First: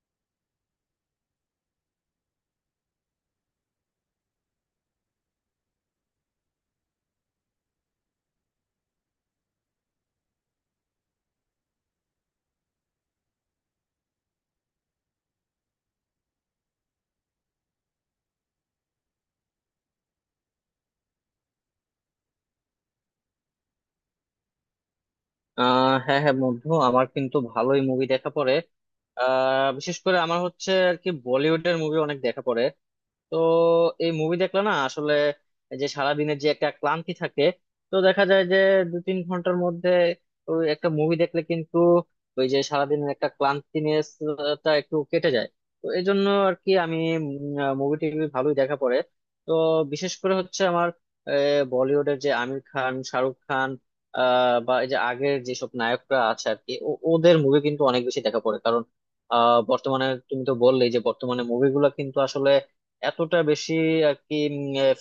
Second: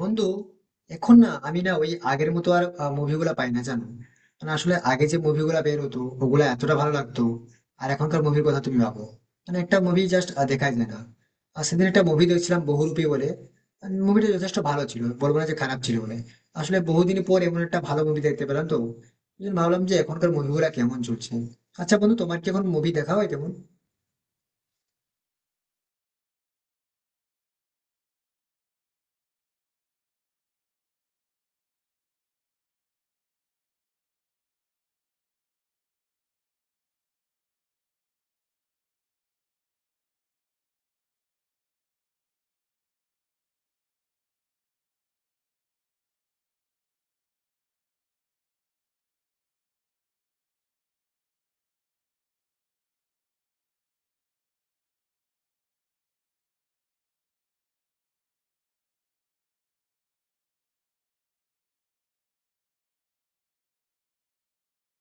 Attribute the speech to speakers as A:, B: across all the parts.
A: বন্ধু, এখন না আমি না ওই আগের মতো আর মুভিগুলা পাই না, জানো। মানে আসলে আগে যে মুভিগুলা বের হতো ওগুলা এতটা ভালো লাগতো। আর এখনকার মুভির কথা তুমি ভাবো, মানে একটা মুভি জাস্ট দেখাই যায় না। আর সেদিন একটা মুভি দেখছিলাম, বহুরূপী বলে। মুভিটা যথেষ্ট ভালো ছিল, বলবো না যে খারাপ ছিল বলে। আসলে বহুদিন পর এমন একটা ভালো মুভি দেখতে পেলাম, তো এই জন্য ভাবলাম যে এখনকার মুভিগুলা কেমন চলছে। আচ্ছা বন্ধু, তোমার কি এখন মুভি দেখা হয় তেমন?
B: হ্যাঁ, হ্যাঁ বন্ধু, আমার কিন্তু ভালোই মুভি দেখা পড়ে। বিশেষ করে আমার হচ্ছে আর কি বলিউডের মুভি অনেক দেখা পড়ে। তো এই মুভি দেখলে না, আসলে এই যে সারাদিনের যে একটা ক্লান্তি থাকে, তো দেখা যায় যে দু তিন ঘন্টার মধ্যে ওই একটা মুভি দেখলে কিন্তু ওই যে সারাদিনের একটা ক্লান্তিনেস টা একটু কেটে যায়। তো এই জন্য আর কি আমি মুভি টিভি ভালোই দেখা পড়ে। তো বিশেষ করে হচ্ছে আমার, বলিউডের যে আমির খান, শাহরুখ খান, বা এই যে আগের যেসব নায়করা আছে আর কি ওদের মুভি কিন্তু অনেক বেশি দেখা পড়ে। কারণ বর্তমানে তুমি তো বললেই যে বর্তমানে মুভিগুলো কিন্তু এতটা বেশি আর কি,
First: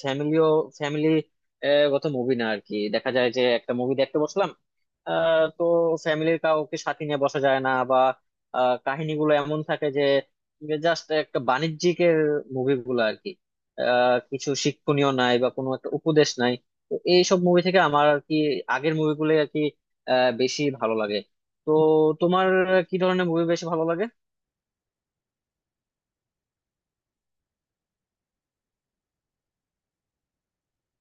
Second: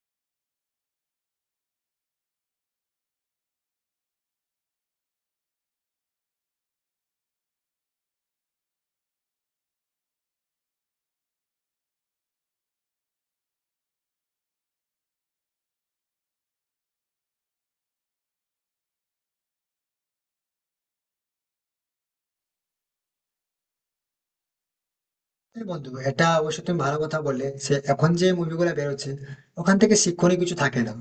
B: ফ্যামিলিও, ফ্যামিলি গত মুভি না আর কি, দেখা যায় যে একটা মুভি দেখতে বসলাম, তো ফ্যামিলির কাউকে সাথে নিয়ে বসা যায় না, বা কাহিনীগুলো এমন থাকে যে জাস্ট একটা বাণিজ্যিকের মুভিগুলো আর কি, কিছু শিক্ষণীয় নাই বা কোনো একটা উপদেশ নাই। তো এইসব মুভি থেকে আমার আর কি আগের মুভিগুলো আর কি বেশি ভালো লাগে। তো তোমার কি ধরনের মুভি বেশি ভালো লাগে?
A: হ্যাঁ বন্ধু, এটা অবশ্য তুমি ভালো কথা বললে, সে এখন যে মুভিগুলো বেরোচ্ছে ওখান থেকে শিক্ষণীয় কিছু থাকে না।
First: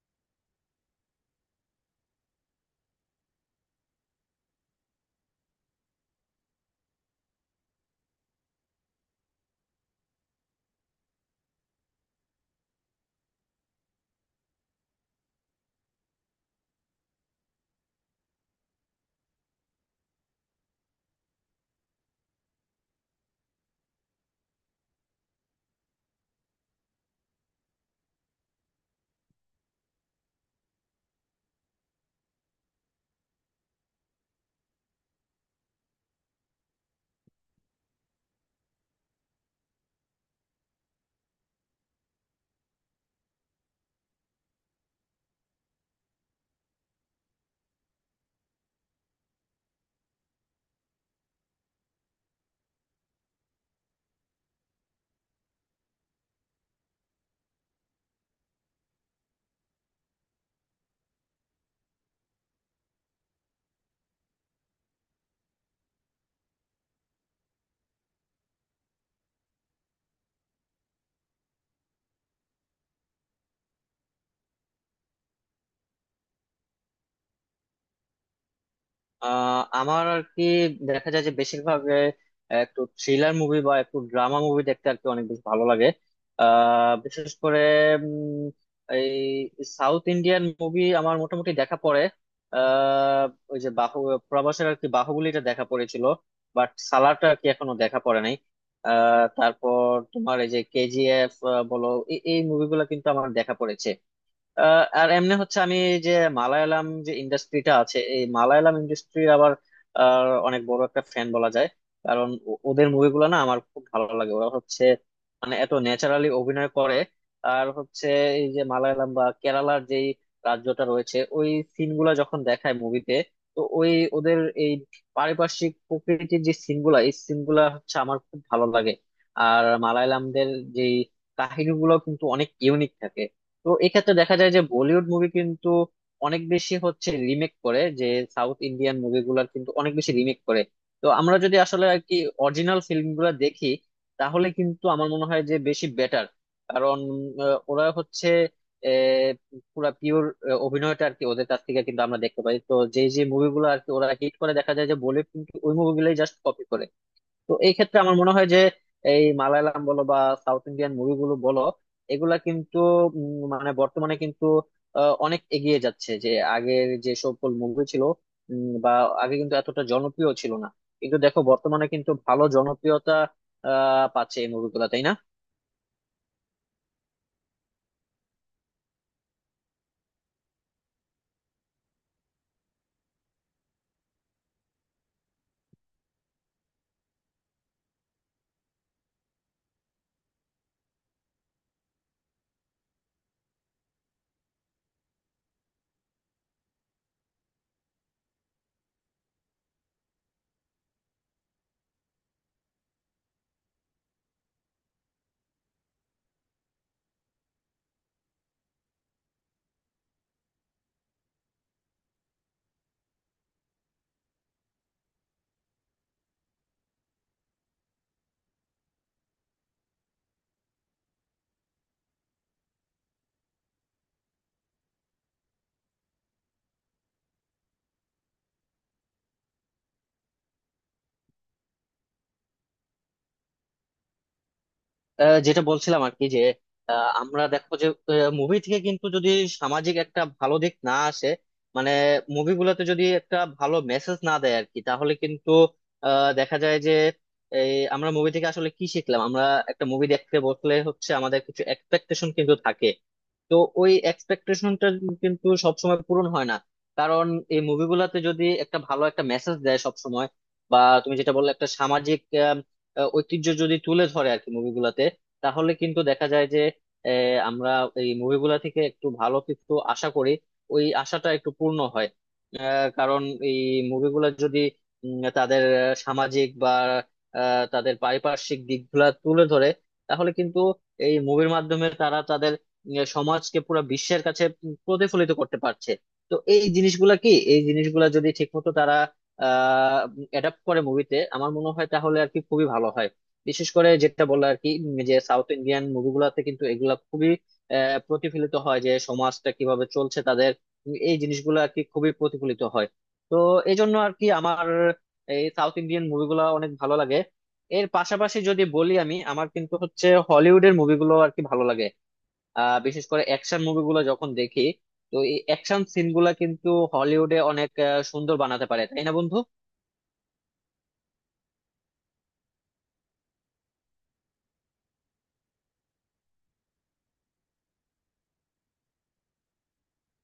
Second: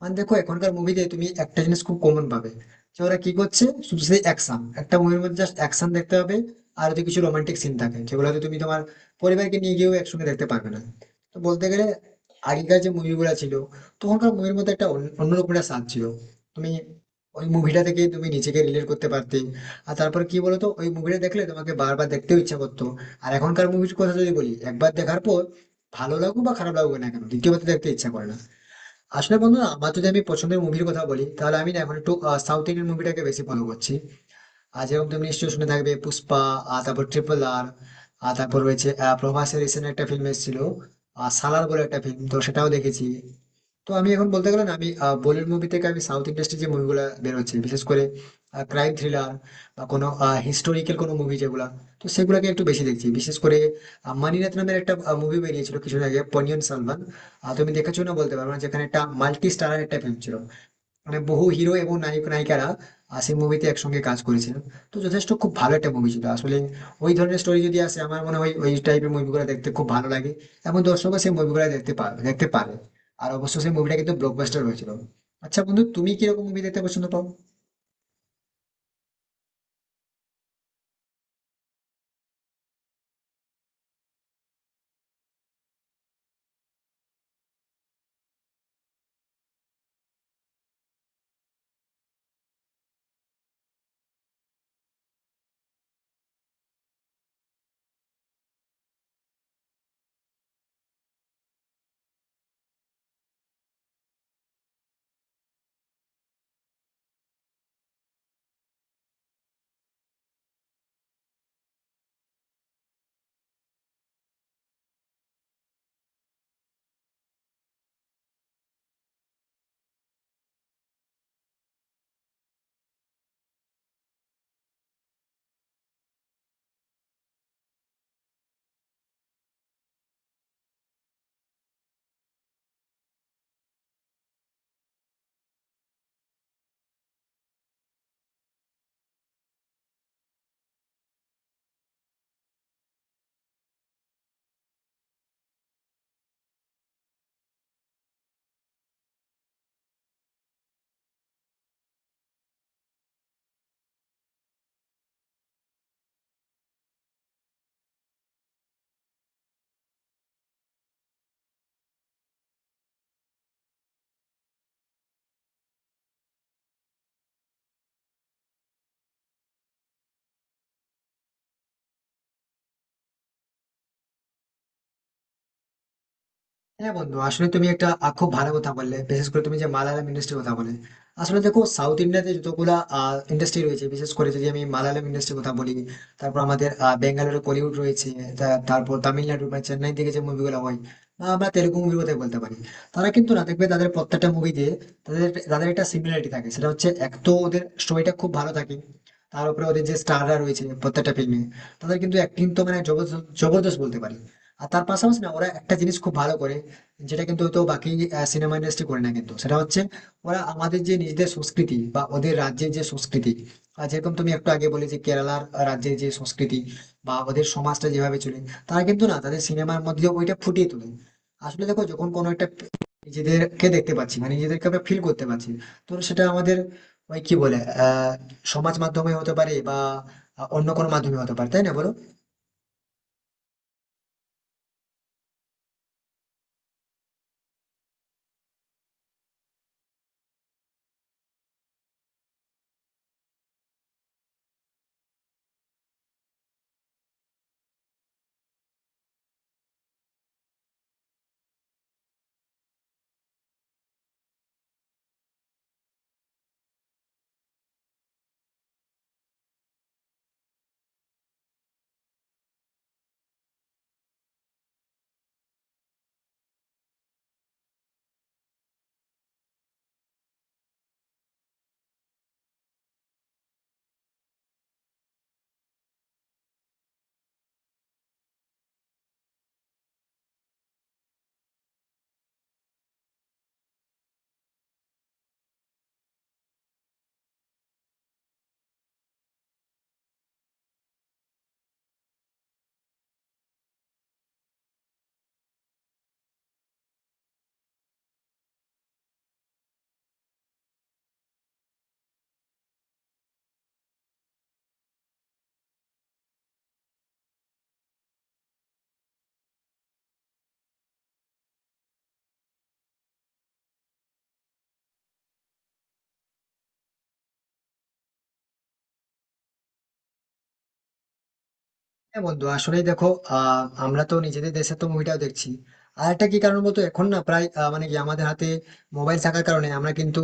A: মানে দেখো, এখনকার মুভিতে তুমি একটা জিনিস খুব কমন পাবে, যে ওরা কি করছে শুধু সেই অ্যাকশন, একটা মুভির মধ্যে জাস্ট অ্যাকশন দেখতে হবে। আর যদি কিছু রোমান্টিক সিন থাকে, যেগুলো হয়তো তুমি তোমার পরিবারকে নিয়ে গিয়েও একসঙ্গে দেখতে পারবে না। তো বলতে গেলে আগেকার যে মুভিগুলো ছিল, তখনকার মুভির মধ্যে একটা অন্যরকম একটা স্বাদ ছিল। তুমি ওই মুভিটা থেকে তুমি নিজেকে রিলেট করতে পারতে। আর তারপর কি বলতো, ওই মুভিটা দেখলে তোমাকে বারবার দেখতেও ইচ্ছা করতো। আর এখনকার মুভির কথা যদি বলি, একবার দেখার পর ভালো লাগুক বা খারাপ লাগুক না কেন, দ্বিতীয়বার তো দেখতে ইচ্ছা করে না। আসলে বন্ধু না, আমার যদি আমি পছন্দের মুভির কথা বলি, তাহলে আমি না এখন একটু সাউথ ইন্ডিয়ান মুভিটাকে বেশি ফলো করছি। আর যেরকম তুমি নিশ্চয়ই শুনে থাকবে, পুষ্পা, আর তারপর ট্রিপল আর, আর তারপর রয়েছে প্রভাসের রিসেন্ট একটা ফিল্ম এসেছিল। আর সালার বলে একটা ফিল্ম, তো সেটাও দেখেছি। তো আমি এখন বলতে গেলে না, আমি বলিউড মুভি থেকে আমি সাউথ ইন্ডাস্ট্রি যে মুভিগুলো বেরোচ্ছে বিশেষ করে ক্রাইম থ্রিলার বা কোনো হিস্টোরিক্যাল কোনো মুভি যেগুলা, তো সেগুলোকে একটু বেশি দেখছি। বিশেষ করে মানিরত্ নামের একটা মুভি বেরিয়েছিল কিছুদিন আগে, পোন্নিয়িন সেলভান, তুমি দেখেছো না বলতে পারবো না, যেখানে একটা মাল্টি স্টারার একটা ফিল্ম ছিল। মানে বহু হিরো এবং নায়ক নায়িকারা সেই মুভিতে একসঙ্গে কাজ করেছিলেন। তো যথেষ্ট খুব ভালো একটা মুভি ছিল আসলে। ওই ধরনের স্টোরি যদি আসে, আমার মনে হয় ওই টাইপের মুভিগুলো দেখতে খুব ভালো লাগে, এবং দর্শকও সেই মুভিগুলো দেখতে পারে। আর অবশ্য সেই মুভিটা কিন্তু ব্লকবাস্টার হয়েছিল। আচ্ছা বন্ধু, তুমি কিরকম মুভি দেখতে পছন্দ পাও?
B: আমার আর কি দেখা যায় যে বেশিরভাগ একটু থ্রিলার মুভি বা একটু ড্রামা মুভি দেখতে আর কি অনেক বেশি ভালো লাগে। বিশেষ করে উম, এই সাউথ ইন্ডিয়ান মুভি আমার মোটামুটি দেখা পড়ে। আহ ওই যে বাহু, প্রবাসের আর কি বাহুবলীটা দেখা পড়েছিল, বাট সালারটা আর কি এখনো দেখা পড়ে নাই। তারপর তোমার এই যে কেজিএফ বলো, এই মুভিগুলো কিন্তু আমার দেখা পড়েছে। আর এমনি হচ্ছে আমি যে মালায়ালাম যে ইন্ডাস্ট্রিটা আছে, এই মালায়ালাম ইন্ডাস্ট্রির আবার অনেক বড় একটা ফ্যান বলা যায়। কারণ ওদের মুভিগুলো না আমার খুব ভালো লাগে। ওরা হচ্ছে মানে এত ন্যাচারালি অভিনয় করে। আর হচ্ছে এই যে মালায়ালাম বা কেরালার যেই রাজ্যটা রয়েছে, ওই সিনগুলা যখন দেখায় মুভিতে, তো ওই ওদের এই পারিপার্শ্বিক প্রকৃতির যে সিনগুলা, এই সিনগুলা হচ্ছে আমার খুব ভালো লাগে। আর মালায়ালামদের যেই কাহিনীগুলো কিন্তু অনেক ইউনিক থাকে। তো এক্ষেত্রে দেখা যায় যে বলিউড মুভি কিন্তু অনেক বেশি হচ্ছে রিমেক করে, যে সাউথ ইন্ডিয়ান মুভিগুলোর কিন্তু অনেক বেশি রিমেক করে। তো আমরা যদি আসলে আর কি অরিজিনাল ফিল্মগুলো দেখি, তাহলে কিন্তু আমার মনে হয় যে বেশি বেটার। কারণ ওরা হচ্ছে আহ, পুরা পিওর অভিনয়টা আর কি ওদের কাছ থেকে কিন্তু আমরা দেখতে পাই। তো যে যে মুভিগুলো আর কি ওরা হিট করে, দেখা যায় যে বলিউড কিন্তু ওই মুভিগুলোই জাস্ট কপি করে। তো এই ক্ষেত্রে আমার মনে হয় যে এই মালায়ালাম বলো বা সাউথ ইন্ডিয়ান মুভিগুলো বলো, এগুলা কিন্তু মানে বর্তমানে কিন্তু অনেক এগিয়ে যাচ্ছে। যে আগের যে সকল মুভি ছিল, বা আগে কিন্তু এতটা জনপ্রিয় ছিল না, কিন্তু দেখো বর্তমানে কিন্তু ভালো জনপ্রিয়তা পাচ্ছে এই মুভিগুলা, তাই না?
A: হ্যাঁ বন্ধু, আসলে তুমি একটা খুব ভালো কথা বললে, বিশেষ করে তুমি যে মালায়ালাম ইন্ডাস্ট্রির কথা বলে। আসলে দেখো, সাউথ ইন্ডিয়াতে যতগুলা ইন্ডাস্ট্রি রয়েছে, বিশেষ করে যদি আমি মালায়ালাম ইন্ডাস্ট্রির কথা বলি, তারপর আমাদের বেঙ্গালুরু কলিউড রয়েছে, তারপর তামিলনাড়ু বা চেন্নাই থেকে যে মুভিগুলো হয়, বা আমরা তেলুগু মুভির কথাই বলতে পারি। তারা কিন্তু না, দেখবে তাদের প্রত্যেকটা মুভিতে তাদের তাদের একটা সিমিলারিটি থাকে, সেটা হচ্ছে এক তো ওদের স্টোরিটা খুব ভালো থাকে। তার উপরে ওদের যে স্টাররা রয়েছে প্রত্যেকটা ফিল্মে, তাদের কিন্তু অ্যাক্টিং তো মানে জবরদস্ত, জবরদস্ত বলতে পারি। আর তার পাশাপাশি না, ওরা একটা জিনিস খুব ভালো করে, যেটা কিন্তু হয়তো বাকি সিনেমা ইন্ডাস্ট্রি করে না, কিন্তু সেটা হচ্ছে ওরা আমাদের যে নিজেদের সংস্কৃতি বা ওদের রাজ্যের যে সংস্কৃতি। আর যেরকম তুমি একটু আগে বলে যে কেরালার রাজ্যের যে সংস্কৃতি বা ওদের সমাজটা যেভাবে চলে, তারা কিন্তু না, তাদের সিনেমার মধ্যে ওইটা ফুটিয়ে তোলে। আসলে দেখো, যখন কোনো একটা নিজেদেরকে দেখতে পাচ্ছি, মানে নিজেদেরকে আমরা ফিল করতে পারছি, তো সেটা আমাদের ওই কি বলে, আহ সমাজ মাধ্যমে হতে পারে বা অন্য কোনো মাধ্যমে হতে পারে, তাই না বলো?
B: যেটা বলছিলাম আর কি, যে আমরা দেখো যে মুভি থেকে কিন্তু যদি সামাজিক একটা ভালো দিক না আসে, মানে মুভিগুলোতে যদি একটা ভালো মেসেজ না দেয় আর কি, তাহলে কিন্তু দেখা যায় যে এই আমরা মুভি থেকে আসলে কি শিখলাম আমরা। একটা মুভি দেখতে বসলে হচ্ছে আমাদের কিছু এক্সপেকটেশন কিন্তু থাকে। তো ওই এক্সপেকটেশনটা কিন্তু সবসময় পূরণ হয় না। কারণ এই মুভিগুলাতে যদি একটা ভালো একটা মেসেজ দেয় সবসময়, বা তুমি যেটা বললে একটা সামাজিক আম, ঐতিহ্য যদি তুলে ধরে আর কি মুভিগুলাতে, তাহলে কিন্তু দেখা যায় যে আহ, আমরা এই মুভিগুলা থেকে একটু ভালো কিছু আশা করি, ওই আশাটা একটু পূর্ণ হয়। কারণ এই মুভিগুলা যদি তাদের সামাজিক বা তাদের পারিপার্শ্বিক দিকগুলা তুলে ধরে, তাহলে কিন্তু এই মুভির মাধ্যমে তারা তাদের সমাজকে পুরো বিশ্বের কাছে প্রতিফলিত করতে পারছে। তো এই জিনিসগুলা কি, এই জিনিসগুলা যদি ঠিকমতো তারা আহ অ্যাডাপ্ট করে মুভিতে, আমার মনে হয় তাহলে আর কি খুবই ভালো হয়। বিশেষ করে যেটা বললো আর কি যে সাউথ ইন্ডিয়ান মুভিগুলাতে কিন্তু এগুলা খুবই প্রতিফলিত হয়, যে সমাজটা কিভাবে চলছে তাদের, এই জিনিসগুলো আর কি খুবই প্রতিফলিত হয়। তো এই জন্য আর কি আমার এই সাউথ ইন্ডিয়ান মুভিগুলো অনেক ভালো লাগে। এর পাশাপাশি যদি বলি, আমি আমার কিন্তু হচ্ছে হলিউডের মুভিগুলো আর কি ভালো লাগে। বিশেষ করে অ্যাকশন মুভিগুলো যখন দেখি, তো এই অ্যাকশন সিনগুলা কিন্তু হলিউডে অনেক সুন্দর বানাতে পারে, তাই না বন্ধু?
A: হ্যাঁ বন্ধু, আসলেই দেখো, আমরা তো নিজেদের দেশে তো মুভিটাও দেখছি। আর একটা কি কারণ বলতো, এখন না প্রায় মানে কি আমাদের হাতে মোবাইল থাকার কারণে আমরা কিন্তু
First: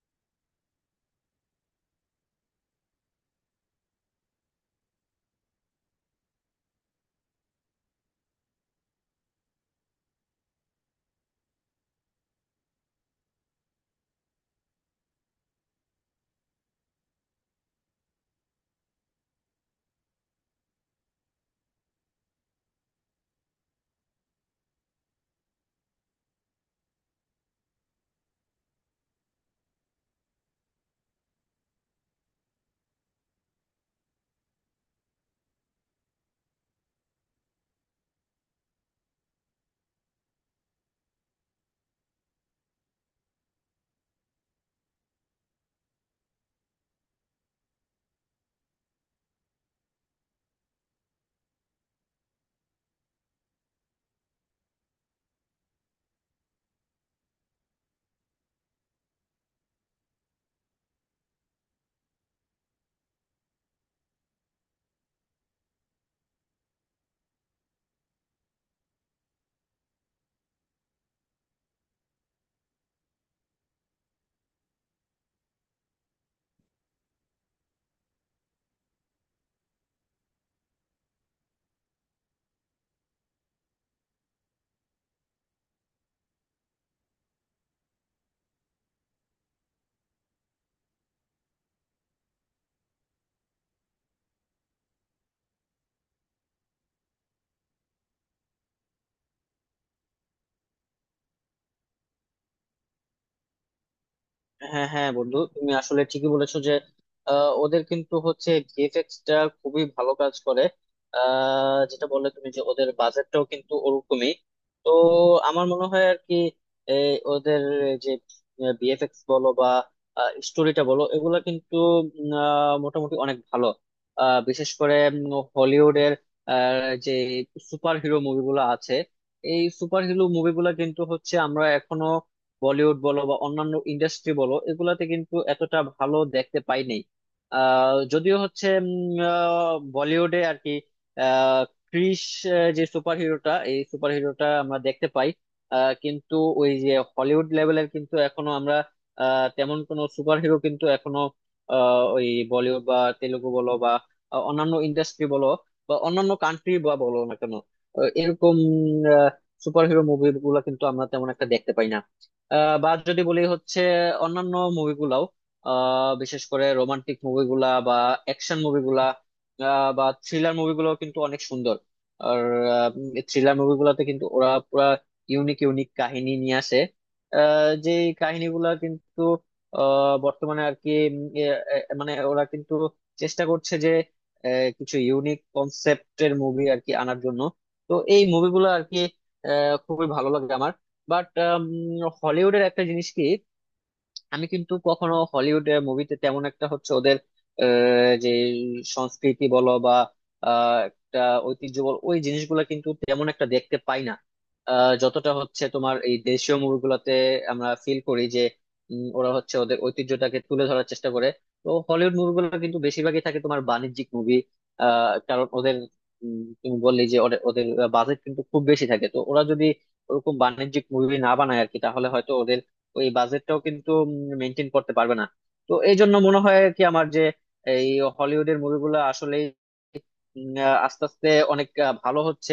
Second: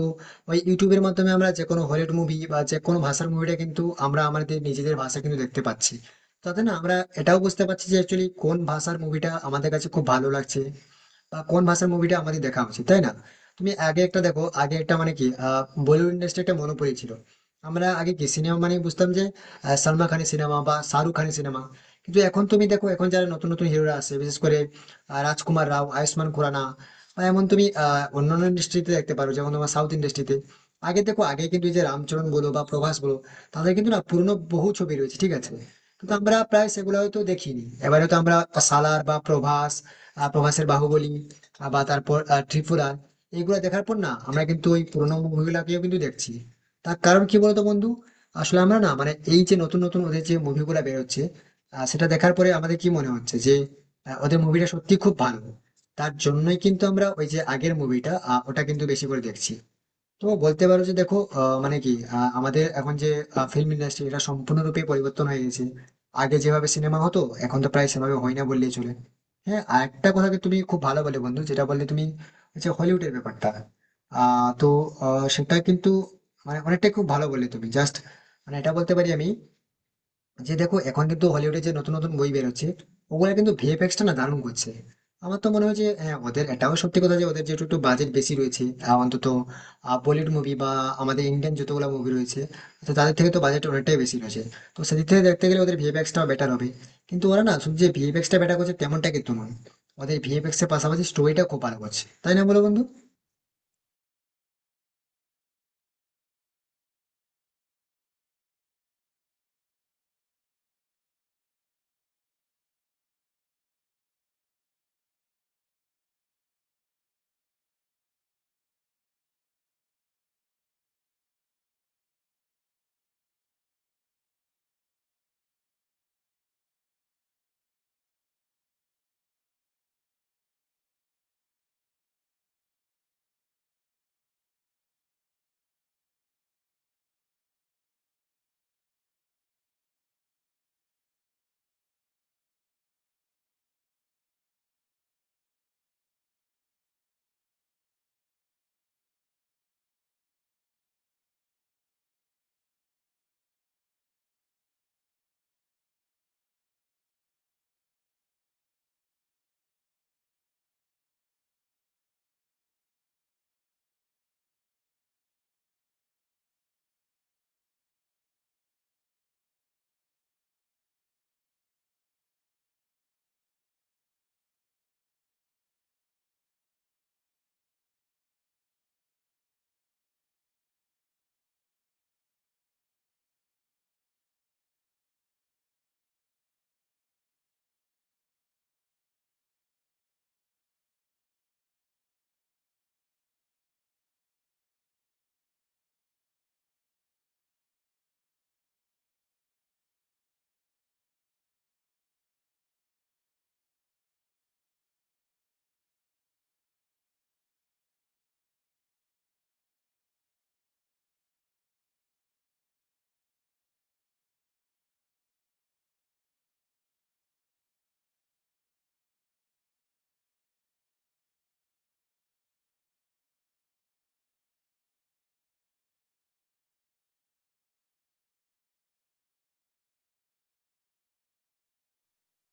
A: ওই ইউটিউবের মাধ্যমে আমরা যে কোনো হলিউড মুভি বা যে কোনো ভাষার মুভিটা কিন্তু আমরা আমাদের নিজেদের ভাষা কিন্তু দেখতে পাচ্ছি। তাতে না আমরা এটাও বুঝতে পারছি যে অ্যাকচুয়ালি কোন ভাষার মুভিটা আমাদের কাছে খুব ভালো লাগছে, বা কোন ভাষার মুভিটা আমাদের দেখা উচিত, তাই না? তুমি আগে একটা দেখো, আগে একটা মানে কি বলিউড ইন্ডাস্ট্রি একটা মনোপলি ছিল। আমরা আগে কি সিনেমা মানে বুঝতাম, যে সালমান খানের সিনেমা বা শাহরুখ খানের সিনেমা। কিন্তু এখন তুমি দেখো, এখন যারা নতুন নতুন হিরোরা আছে, বিশেষ করে রাজকুমার রাও, আয়ুষ্মান খুরানা, বা এমন তুমি অন্যান্য ইন্ডাস্ট্রিতে দেখতে পারো, যেমন তোমার সাউথ ইন্ডাস্ট্রিতে। আগে দেখো, আগে কিন্তু এই যে রামচরণ বলো বা প্রভাস বলো, তাদের কিন্তু না, পুরনো বহু ছবি রয়েছে, ঠিক আছে। কিন্তু আমরা প্রায় সেগুলো হয়তো দেখিনি, এবারে তো আমরা সালার বা প্রভাস, প্রভাসের বাহুবলী, বা তারপর ত্রিপুরা, এগুলো দেখার পর না আমরা কিন্তু ওই পুরোনো মুভিগুলাকেও কিন্তু দেখছি। তার কারণ কি বলতো বন্ধু? আসলে আমরা না, মানে এই যে নতুন নতুন ওদের যে মুভিগুলা বেরোচ্ছে, সেটা দেখার পরে আমাদের কি মনে হচ্ছে যে ওদের মুভিটা সত্যি খুব ভালো। তার জন্যই কিন্তু আমরা ওই যে আগের মুভিটা, ওটা কিন্তু বেশি করে দেখছি। তো বলতে পারো যে দেখো, মানে কি আমাদের এখন যে ফিল্ম ইন্ডাস্ট্রি, এটা সম্পূর্ণরূপে পরিবর্তন হয়ে গেছে। আগে যেভাবে সিনেমা হতো, এখন তো প্রায় সেভাবে হয় না বললেই চলে। হ্যাঁ, আর একটা কথা কি তুমি খুব ভালো বলে বন্ধু, যেটা বললে তুমি, হচ্ছে হলিউডের ব্যাপারটা। তো সেটা কিন্তু মানে অনেকটাই খুব ভালো বললে তুমি, জাস্ট মানে এটা বলতে পারি আমি, যে দেখো এখন কিন্তু হলিউডে যে নতুন নতুন বই বেরোচ্ছে, ওগুলা কিন্তু ভিএফএক্স টা না দারুণ করছে। আমার তো মনে হয় যে হ্যাঁ, ওদের এটাও সত্যি কথা যে ওদের যেহেতু একটু বাজেট বেশি রয়েছে, অন্তত বলিউড মুভি বা আমাদের ইন্ডিয়ান যতগুলো মুভি রয়েছে, তো তাদের থেকে তো বাজেট অনেকটাই বেশি রয়েছে। তো সেদিক থেকে দেখতে গেলে ওদের ভিএফএক্স টাও বেটার হবে। কিন্তু ওরা না শুধু যে ভিএফএক্স টা বেটার করছে তেমনটা কিন্তু নয়, ওদের ভিএফএক্স এর পাশাপাশি স্টোরিটা খুব ভালো করছে, তাই না বলো বন্ধু?
B: হ্যাঁ, হ্যাঁ বন্ধু, তুমি আসলে ঠিকই বলেছো যে ওদের কিন্তু হচ্ছে ভিএফএক্স টা খুবই ভালো কাজ করে। যেটা বললে তুমি যে ওদের বাজেটটাও কিন্তু ওরকমই। তো আমার মনে হয় আর কি এই ওদের যে ভিএফএক্স বলো বা স্টোরিটা বলো, এগুলা কিন্তু মোটামুটি অনেক ভালো। বিশেষ করে হলিউডের যে সুপার হিরো মুভিগুলো আছে, এই সুপার হিরো মুভিগুলো কিন্তু হচ্ছে আমরা এখনো বলিউড বলো বা অন্যান্য ইন্ডাস্ট্রি বলো, এগুলাতে কিন্তু এতটা ভালো দেখতে পাই নাই। যদিও হচ্ছে বলিউডে আর কি আহ, ক্রিস, যে সুপার হিরোটা, এই সুপার হিরোটা আমরা দেখতে পাই। কিন্তু ওই যে হলিউড লেভেলের কিন্তু এখনো আমরা তেমন কোনো সুপার হিরো কিন্তু এখনো ওই বলিউড বা তেলুগু বলো বা অন্যান্য ইন্ডাস্ট্রি বলো, বা অন্যান্য কান্ট্রি বা বলো না কেন, এরকম সুপার হিরো মুভি গুলা কিন্তু আমরা তেমন একটা দেখতে পাই না। বা যদি বলি হচ্ছে অন্যান্য মুভিগুলাও, বিশেষ করে রোমান্টিক মুভিগুলা বা অ্যাকশন মুভিগুলা বা থ্রিলার মুভিগুলো কিন্তু অনেক সুন্দর। আর থ্রিলার মুভিগুলোতে কিন্তু ওরা পুরা ইউনিক ইউনিক কাহিনী নিয়ে আসে। যে কাহিনীগুলা কিন্তু বর্তমানে আর কি মানে ওরা কিন্তু চেষ্টা করছে যে কিছু ইউনিক কনসেপ্টের মুভি আর কি আনার জন্য। তো এই মুভিগুলো আর কি খুবই ভালো লাগে আমার। বাট হলিউডের একটা জিনিস কি, আমি কিন্তু কখনো হলিউড মুভিতে তেমন একটা হচ্ছে ওদের যে সংস্কৃতি বলো বা একটা ঐতিহ্য বলো, ওই জিনিসগুলো কিন্তু তেমন একটা দেখতে পাই না। যতটা হচ্ছে তোমার এই দেশীয় মুভিগুলোতে আমরা ফিল করি যে ওরা হচ্ছে ওদের ঐতিহ্যটাকে তুলে ধরার চেষ্টা করে। তো হলিউড মুভিগুলো কিন্তু বেশিরভাগই থাকে তোমার বাণিজ্যিক মুভি। কারণ ওদের, তুমি বললি যে ওদের ওদের বাজেট কিন্তু খুব বেশি থাকে, তো ওরা যদি ওরকম বাণিজ্যিক মুভি না বানায় আর কি, তাহলে হয়তো ওদের ওই বাজেটটাও কিন্তু মেনটেন করতে পারবে না। তো এই জন্য মনে হয় কি আমার, যে এই হলিউডের মুভিগুলো আসলে আস্তে আস্তে অনেক ভালো হচ্ছে।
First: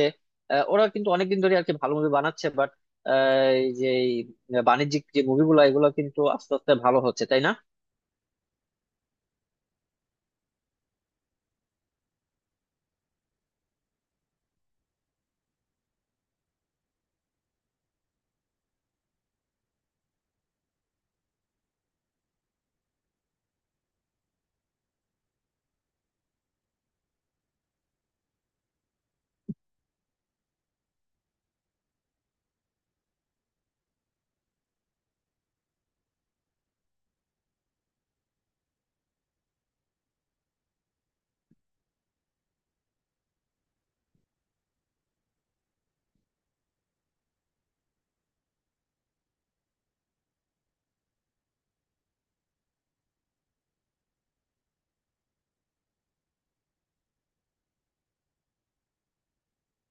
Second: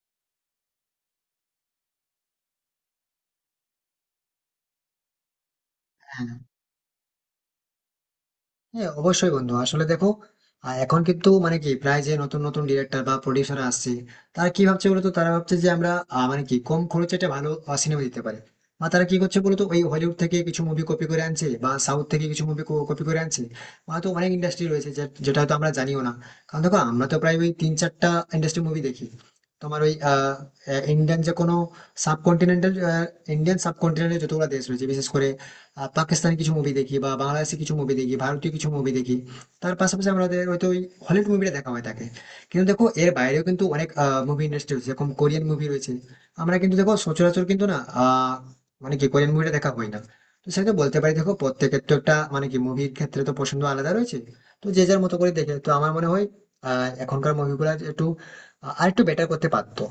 B: ওরা কিন্তু অনেকদিন ধরে আর কি ভালো মুভি বানাচ্ছে, বাট যে এই বাণিজ্যিক যে মুভিগুলো, এগুলো কিন্তু
A: হ্যাঁ,
B: আস্তে আস্তে ভালো হচ্ছে, তাই না?
A: হ্যাঁ, অবশ্যই বন্ধু, আসলে দেখো, এখন কিন্তু মানে কি প্রায় যে নতুন নতুন ডিরেক্টর বা প্রডিউসার আসছে। তারা কি ভাবছে বলতো, তারা ভাবছে যে আমরা মানে কি কম খরচে একটা ভালো সিনেমা দিতে পারি। বা তারা কি করছে বলতো, ওই হলিউড থেকে কিছু মুভি কপি করে আনছে, বা সাউথ থেকে কিছু মুভি কপি করে আনছে। বা তো অনেক ইন্ডাস্ট্রি রয়েছে যেটা হয়তো আমরা জানিও না। কারণ দেখো, আমরা তো প্রায় ওই তিন চারটা ইন্ডাস্ট্রি মুভি দেখি, তোমার ওই ইন্ডিয়ান যে কোনো সাবকন্টিনেন্টাল, ইন্ডিয়ান সাবকন্টিনেন্টে যতগুলো দেশ রয়েছে, বিশেষ করে পাকিস্তানি কিছু মুভি দেখি বা বাংলাদেশি কিছু মুভি দেখি, ভারতীয় কিছু মুভি দেখি। তার পাশাপাশি আমাদের হয়তো ওই হলিউড মুভিটা দেখা হয়ে থাকে। কিন্তু দেখো, এর বাইরেও কিন্তু অনেক মুভি ইন্ডাস্ট্রি রয়েছে, যেরকম কোরিয়ান মুভি রয়েছে। আমরা কিন্তু দেখো সচরাচর কিন্তু না, মানে কি কোরিয়ান মুভিটা দেখা হয় না। তো সেটা তো বলতে পারি, দেখো প্রত্যেকের তো একটা মানে কি মুভির ক্ষেত্রে তো পছন্দ আলাদা রয়েছে, তো যে যার মতো করে দেখে। তো আমার মনে হয় এখনকার মুভিগুলো একটু আর একটু বেটার করতে পারতো।